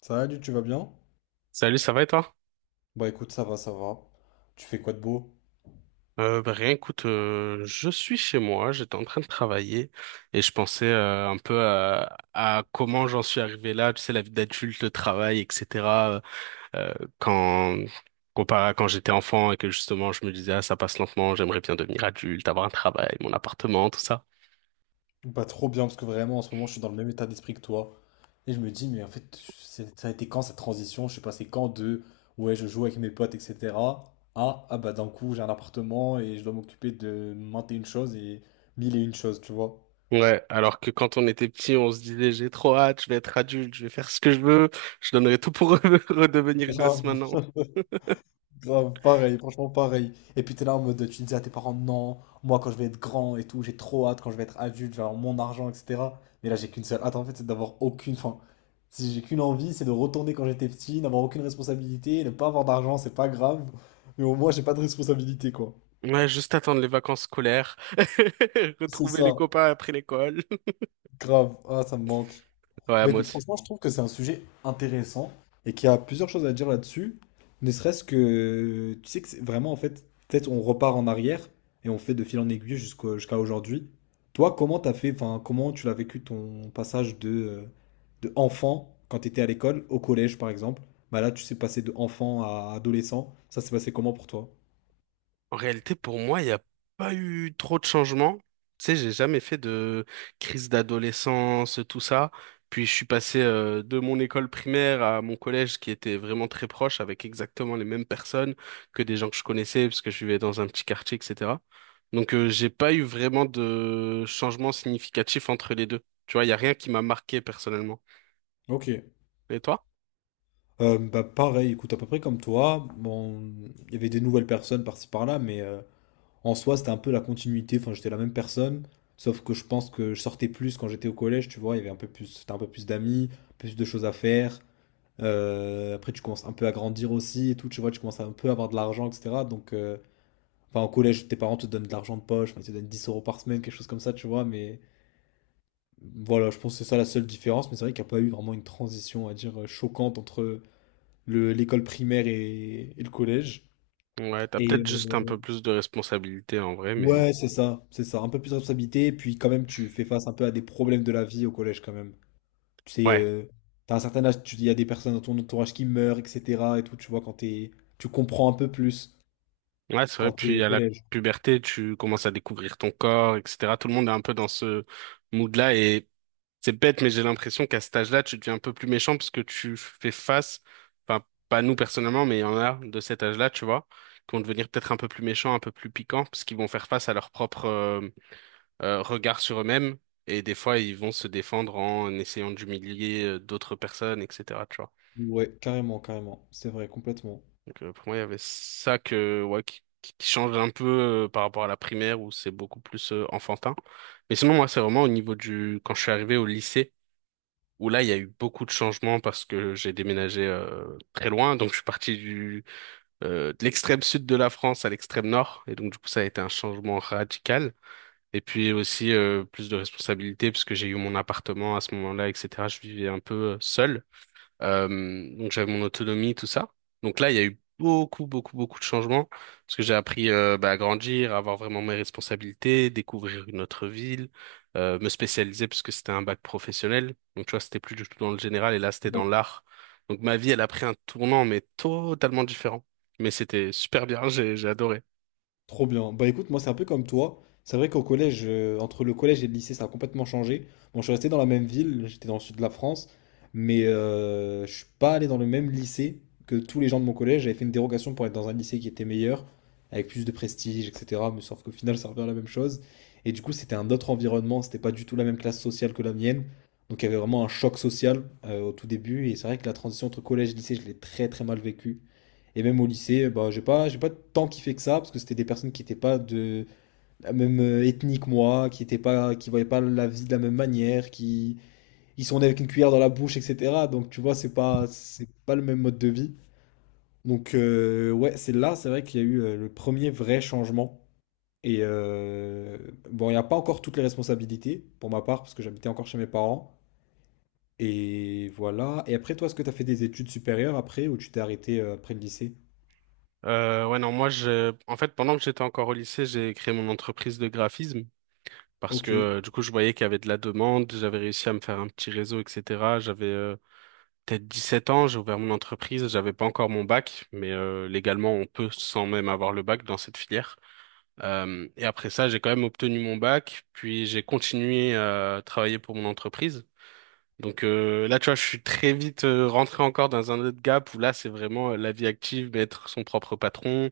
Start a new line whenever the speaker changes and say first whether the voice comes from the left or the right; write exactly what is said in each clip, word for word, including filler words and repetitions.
left: Salut, tu vas bien?
right: Salut, ça va et toi?
left: Bah écoute, ça va, ça va. Tu fais quoi de beau?
right: Euh, bah, rien, écoute, euh, je suis chez moi, j'étais en train de travailler et je pensais euh, un peu à, à comment j'en suis arrivé là, tu sais, la vie d'adulte, le travail, et cætera euh, quand comparé à quand j'étais enfant et que justement je me disais ah ça passe lentement, j'aimerais bien devenir adulte, avoir un travail, mon appartement, tout ça.
left: Bah trop bien, parce que vraiment en ce moment je suis dans le même état d'esprit que toi. Et je me dis, mais en fait, c'est- ça a été quand cette transition? Je suis passé quand de ouais, je joue avec mes potes, et cetera. Ah, ah bah d'un coup j'ai un appartement et je dois m'occuper de maintes et une choses et mille et une choses, tu vois.
right: Ouais, alors que quand on était petit, on se disait j'ai trop hâte, je vais être adulte, je vais faire ce que je veux, je donnerais tout pour redevenir gosse
left: Grave.
right: maintenant.
left: Grave, pareil, franchement pareil. Et puis t'es là en mode, tu disais à tes parents, non, moi quand je vais être grand et tout, j'ai trop hâte, quand je vais être adulte, je vais avoir mon argent, et cetera. Mais là j'ai qu'une seule hâte en fait, c'est d'avoir aucune fin. Si j'ai qu'une envie, c'est de retourner quand j'étais petit, n'avoir aucune responsabilité, ne pas avoir d'argent, c'est pas grave. Mais au moins j'ai pas de responsabilité quoi.
right: Ouais, juste attendre les vacances scolaires,
left: C'est
right: retrouver les
left: ça,
right: copains après l'école.
left: grave. Ah, ça me manque.
right: Ouais,
left: Bah
right: moi
left: écoute,
right: aussi.
left: franchement, je trouve que c'est un sujet intéressant et qu'il y a plusieurs choses à dire là-dessus. Ne serait-ce que, tu sais que c'est vraiment, en fait, peut-être on repart en arrière et on fait de fil en aiguille jusqu'au- jusqu'à aujourd'hui. Toi, comment t'as fait, enfin, comment tu l'as vécu ton passage de, euh, de enfant quand t'étais à l'école, au collège par exemple? Bah là, tu sais passer de enfant à adolescent. Ça s'est passé comment pour toi?
right: En réalité, pour moi, il n'y a pas eu trop de changements. Tu sais, j'ai jamais fait de crise d'adolescence, tout ça. Puis je suis passé euh, de mon école primaire à mon collège qui était vraiment très proche avec exactement les mêmes personnes que des gens que je connaissais parce que je vivais dans un petit quartier, et cætera. Donc euh, j'ai pas eu vraiment de changement significatif entre les deux. Tu vois, il n'y a rien qui m'a marqué personnellement.
left: Ok.
right: Et toi?
left: Euh, bah pareil, écoute, à peu près comme toi. Bon, il y avait des nouvelles personnes par-ci par-là, mais euh, En soi, c'était un peu la continuité. Enfin, j'étais la même personne. Sauf que je pense que je sortais plus quand j'étais au collège, tu vois. Il y avait un peu plus, c'était un peu plus d'amis, plus de choses à faire. Euh, après, tu commences un peu à grandir aussi et tout. Tu vois, tu commences à un peu avoir de l'argent, et cetera. Donc, euh, enfin, au collège, tes parents te donnent de l'argent de poche. Enfin, ils te donnent dix euros par semaine, quelque chose comme ça, tu vois. Mais voilà, je pense que c'est ça la seule différence. Mais c'est vrai qu'il n'y a pas eu vraiment une transition, à dire, euh, choquante entre le- l'école primaire et, et le collège.
right: Ouais, t'as
left: Et,
right: peut-être juste un
left: euh,
right: peu plus de responsabilité en vrai, mais
left: Ouais, c'est ça, c'est ça. Un peu plus de responsabilité, puis quand même, tu fais face un peu à des problèmes de la vie au collège quand même. Tu sais,
right: ouais,
left: euh, t'as un certain âge, tu il y a des personnes dans ton entourage qui meurent, et cetera et tout, tu vois, quand t'es, tu comprends un peu plus
right: ouais, c'est vrai.
left: quand t'es au
right: Puis à la
left: collège.
right: puberté, tu commences à découvrir ton corps, et cætera. Tout le monde est un peu dans ce mood-là et c'est bête, mais j'ai l'impression qu'à cet âge-là, tu deviens un peu plus méchant parce que tu fais face, enfin, pas nous personnellement, mais il y en a de cet âge-là, tu vois, qui vont devenir peut-être un peu plus méchants, un peu plus piquants, parce qu'ils vont faire face à leur propre euh, euh, regard sur eux-mêmes et des fois, ils vont se défendre en essayant d'humilier euh, d'autres personnes, et cætera.
left: Ouais, carrément, carrément. C'est vrai, complètement.
right: Donc euh, pour moi, il y avait ça que, ouais, qui, qui qui change un peu euh, par rapport à la primaire où c'est beaucoup plus euh, enfantin. Mais sinon, moi, c'est vraiment au niveau du... Quand je suis arrivé au lycée, où là, il y a eu beaucoup de changements parce que j'ai déménagé euh, très loin. Donc, je suis parti du, euh, de l'extrême sud de la France à l'extrême nord. Et donc, du coup, ça a été un changement radical. Et puis aussi, euh, plus de responsabilités parce que j'ai eu mon appartement à ce moment-là, et cætera. Je vivais un peu euh, seul. Euh, donc j'avais mon autonomie, tout ça. Donc là, il y a eu beaucoup, beaucoup, beaucoup de changements parce que j'ai appris euh, bah, à grandir, à avoir vraiment mes responsabilités, découvrir une autre ville, euh, me spécialiser parce que c'était un bac professionnel. Donc tu vois, c'était plus du tout dans le général et là, c'était dans l'art. Donc ma vie, elle a pris un tournant, mais totalement différent. Mais c'était super bien, j'ai, j'ai adoré.
left: Trop bien. Bah écoute, moi c'est un peu comme toi. C'est vrai qu'au collège, euh, entre le collège et le lycée, ça a complètement changé. Bon, je suis resté dans la même ville, j'étais dans le sud de la France, mais euh, je suis pas allé dans le même lycée que tous les gens de mon collège. J'avais fait une dérogation pour être dans un lycée qui était meilleur, avec plus de prestige, et cetera. Mais sauf qu'au final, ça revient à la même chose. Et du coup, c'était un autre environnement, c'était pas du tout la même classe sociale que la mienne. Donc il y avait vraiment un choc social euh, au tout début. Et c'est vrai que la transition entre collège et lycée, je l'ai très très mal vécu. Et même au lycée, bah, j'ai pas, j'ai pas tant kiffé que ça, parce que c'était des personnes qui n'étaient pas de la même euh, ethnie que moi, qui étaient pas, qui voyaient pas la vie de la même manière, qui, ils sont nés avec une cuillère dans la bouche, et cetera. Donc tu vois, c'est pas, c'est pas le même mode de vie. Donc euh, ouais, c'est là, c'est vrai qu'il y a eu euh, le premier vrai changement. Et euh, bon, il n'y a pas encore toutes les responsabilités, pour ma part, parce que j'habitais encore chez mes parents. Et voilà. Et après, toi, est-ce que tu as fait des études supérieures après, ou tu t'es arrêté euh, après le lycée?
right: Euh, ouais, non, moi, je, en fait, pendant que j'étais encore au lycée, j'ai créé mon entreprise de graphisme. Parce que
left: Ok.
right: euh, du coup, je voyais qu'il y avait de la demande, j'avais réussi à me faire un petit réseau, et cætera. J'avais euh, peut-être dix sept ans, j'ai ouvert mon entreprise, j'avais pas encore mon bac, mais euh, légalement, on peut sans même avoir le bac dans cette filière. Euh, et après ça, j'ai quand même obtenu mon bac, puis j'ai continué à travailler pour mon entreprise. Donc euh, là, tu vois, je suis très vite euh, rentré encore dans un autre gap où là, c'est vraiment euh, la vie active, mais être son propre patron.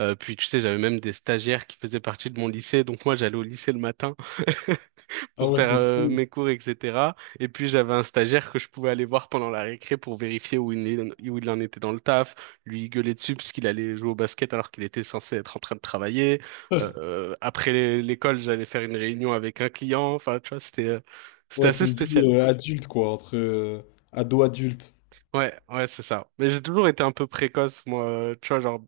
right: Euh, puis tu sais, j'avais même des stagiaires qui faisaient partie de mon lycée, donc moi, j'allais au lycée le matin.
left: Ah
right: pour
left: ouais,
right: faire
left: c'est
right: euh,
left: fou.
right: mes cours, et cætera. Et puis j'avais un stagiaire que je pouvais aller voir pendant la récré pour vérifier où il, est- où il en était dans le taf, lui gueuler dessus parce qu'il allait jouer au basket alors qu'il était censé être en train de travailler. Euh, après l'é- l'école, j'allais faire une réunion avec un client. Enfin, tu vois, c'était euh, c'était
left: Ouais, c'est
right: assez
left: une vie
right: spécial.
left: euh, adulte, quoi, entre euh, ado-adulte.
right: Ouais, ouais, c'est ça. Mais j'ai toujours été un peu précoce, moi. euh, Tu vois, genre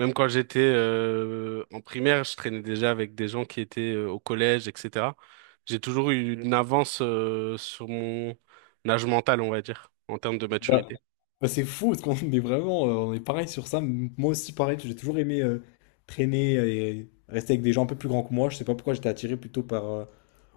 right: même quand j'étais euh, en primaire, je traînais déjà avec des gens qui étaient euh, au collège, et cætera. J'ai toujours eu une avance euh, sur mon âge mental, on va dire, en termes de
left: Bah,
right: maturité.
left: bah, c'est fou, parce qu'on est vraiment, euh, on est pareil sur ça. M- Moi aussi, pareil, j'ai toujours aimé euh, traîner et rester avec des gens un peu plus grands que moi. Je sais pas pourquoi j'étais attiré plutôt par euh,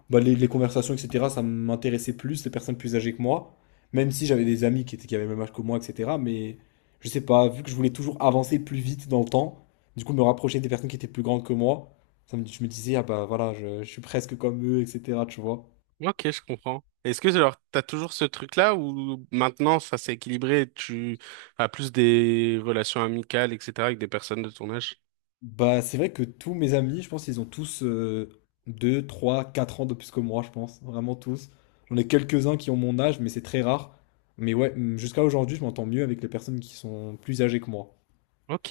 left: bah, les, les conversations, et cetera. Ça m'intéressait plus, les personnes plus âgées que moi. Même si j'avais des amis qui étaient, qui avaient le même âge que moi, et cetera. Mais je sais pas, vu que je voulais toujours avancer plus vite dans le temps, du coup, me rapprocher des personnes qui étaient plus grandes que moi, ça me, je me disais, ah bah voilà, je, je suis presque comme eux, et cetera. Tu vois.
right: Ok, je comprends. Est-ce que alors t'as toujours ce truc-là ou maintenant ça s'est équilibré, et tu as plus des relations amicales, et cætera avec des personnes de ton âge?
left: Bah, c'est vrai que tous mes amis, je pense, ils ont tous euh, deux trois quatre ans de plus que moi, je pense. Vraiment tous. J'en ai quelques-uns qui ont mon âge, mais c'est très rare. Mais ouais, hum, jusqu'à aujourd'hui, je m'entends mieux avec les personnes qui sont plus âgées que moi.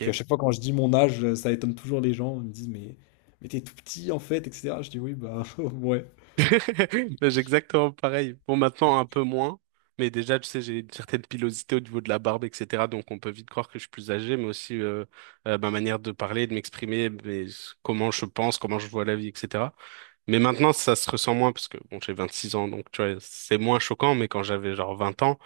left: Puis à chaque fois, quand je dis mon âge, euh, ça étonne toujours les gens. Ils me disent, mais, mais t'es tout petit en fait, et cetera. Je dis, oui, bah, ouais.
right: Ben, j'ai exactement pareil. Bon, maintenant, un peu moins. Mais déjà, tu sais, j'ai une certaine pilosité au niveau de la barbe, et cætera. Donc, on peut vite croire que je suis plus âgé, mais aussi euh, euh, ma manière de parler, de m'exprimer, mais s- comment je pense, comment je vois la vie, et cætera. Mais maintenant, ça se ressent moins, parce que bon, j'ai vingt-six ans, donc tu vois, c'est moins choquant. Mais quand j'avais genre vingt ans,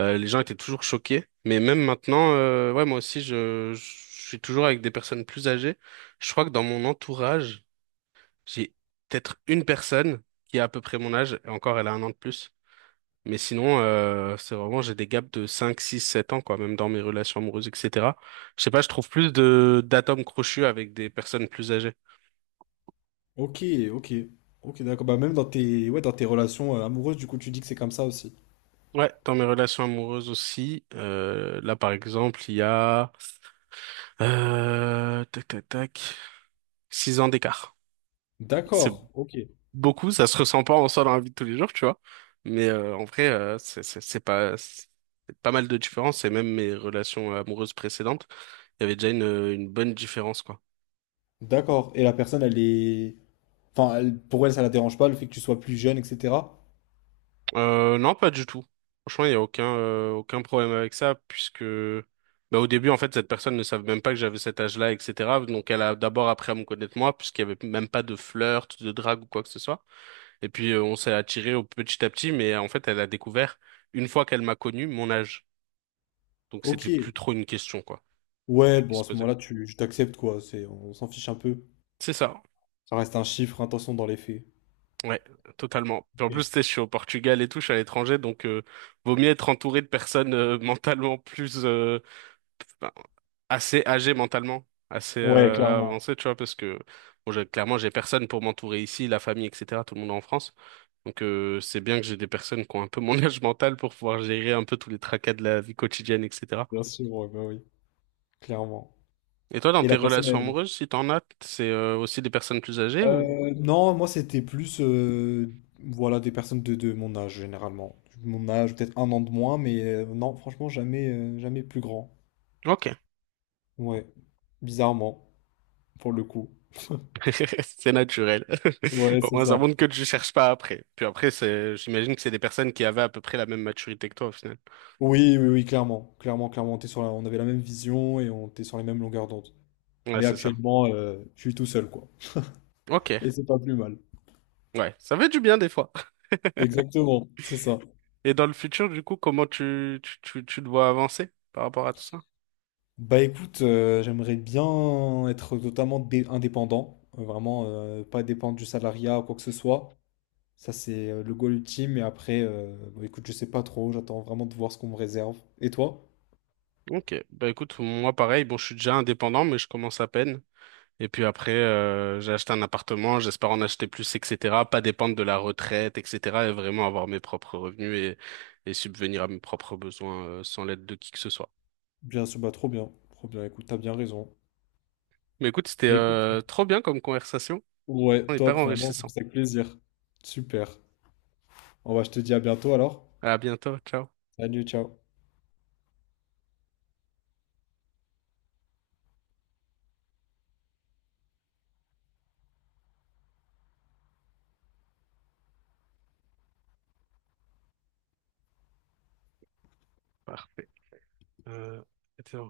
right: euh, les gens étaient toujours choqués. Mais même maintenant, euh, ouais, moi aussi, je, je suis toujours avec des personnes plus âgées. Je crois que dans mon entourage, j'ai peut-être une personne qui a à peu près mon âge, et encore elle a un an de plus. Mais sinon, euh, c'est vraiment, j'ai des gaps de cinq six sept ans, quoi, même dans mes relations amoureuses, et cætera. Je sais pas, je trouve plus de d'atomes crochus avec des personnes plus âgées.
left: Ok, ok. Ok, d'accord. Bah, même dans tes, ouais, dans tes relations euh, amoureuses, du coup, tu dis que c'est comme ça aussi.
right: Ouais, dans mes relations amoureuses aussi. euh, là, par exemple, il y a euh, tac, tac, tac, six ans d'écart. C'est
left: D'accord, ok.
right: beaucoup, ça se ressent pas en soi dans la vie de tous les jours, tu vois. Mais euh, en vrai, euh, c'est c'est- c'est pas c'est pas mal de différence et même mes relations amoureuses précédentes, il y avait déjà une, une bonne différence quoi.
left: D'accord. Et la personne, elle est. Enfin, elle- pour elle, ça la dérange pas, le fait que tu sois plus jeune, et cetera.
right: Euh, non, pas du tout. Franchement, il y a aucun euh, aucun problème avec ça puisque bah, au début en fait cette personne ne savait même pas que j'avais cet âge-là, et cætera. Donc elle a d'abord appris à me connaître moi puisqu'il y avait même pas de flirt, de drague ou quoi que ce soit. Et puis euh, on s'est attiré au petit à petit, mais euh, en fait elle a découvert une fois qu'elle m'a connu mon âge. Donc c'était plus
left: Ok.
right: trop une question, quoi,
left: Ouais,
right: qui
left: bon,
right: se
left: à ce
right: posait.
left: moment-là, tu je t'accepte, quoi. C'est, on s'en fiche un peu.
right: C'est ça.
left: Ça reste un chiffre, attention dans les faits.
right: Ouais, totalement. Puis en
left: Ok.
right: plus, tu sais, je suis au Portugal et tout, je suis à l'étranger, donc euh, vaut mieux être entouré de personnes euh, mentalement plus euh, ben, assez âgées mentalement, assez
left: Ouais,
right: euh,
left: clairement.
right: avancées, tu vois, parce que bon, j'ai- clairement, j'ai personne pour m'entourer ici, la famille, et cætera. Tout le monde est en France, donc euh, c'est bien que j'ai des personnes qui ont un peu mon âge mental pour pouvoir gérer un peu tous les tracas de la vie quotidienne, et cætera.
left: Bien sûr, ouais, bah oui, clairement.
right: Et toi, dans
left: Et
right: tes
left: la personne,
right: relations
left: elle...
right: amoureuses, si t'en as, c'est euh, aussi des personnes plus âgées ou?
left: Euh, non, moi, c'était plus, euh, voilà, des personnes de, de mon âge, généralement. Mon âge, peut-être un an de moins, mais euh, non, franchement, jamais, euh, jamais plus grand.
right: Ok.
left: Ouais, bizarrement, pour le coup.
right: C'est naturel.
left: Ouais,
right: Au
left: c'est
right: moins, ça
left: ça.
right: montre que tu cherches pas après. Puis après, c'est, j'imagine que c'est des personnes qui avaient à peu près la même maturité que toi au final.
left: Oui, oui, oui, clairement, clairement, clairement, on était sur la- on avait la même vision et on était sur les mêmes longueurs d'onde.
right: Ouais,
left: Mais
right: c'est ça.
left: actuellement, euh, je suis tout seul, quoi. Et
right: Ok.
left: c'est pas plus mal.
right: Ouais, ça fait du bien des fois.
left: Exactement, c'est ça.
right: Et dans le futur, du coup, comment tu, tu, tu, tu te vois avancer par rapport à tout ça?
left: Bah écoute, euh, j'aimerais bien être totalement dé- indépendant, euh, vraiment euh, pas dépendre du salariat ou quoi que ce soit. Ça, c'est euh, le goal ultime. Et après, euh, bah, écoute, je sais pas trop, j'attends vraiment de voir ce qu'on me réserve. Et toi?
right: Ok. Bah écoute, moi pareil, bon, je suis déjà indépendant, mais je commence à peine. Et puis après, euh, j'ai acheté un appartement, j'espère en acheter plus, et cætera. Pas dépendre de la retraite, et cætera. Et vraiment avoir mes propres revenus et, et subvenir à mes propres besoins, euh, sans l'aide de qui que ce soit.
left: Bien sûr, bah trop bien, trop bien. Écoute, t'as bien raison.
right: Mais écoute, c'était
left: Bah écoute,
right: euh, trop bien comme conversation.
left: ouais,
right: On est pas
left: top, vraiment, ça me
right: enrichissant.
left: fait plaisir. Super. On va, je te dis à bientôt alors.
right: À bientôt. Ciao.
left: Salut, ciao.
right: Parfait. Euh,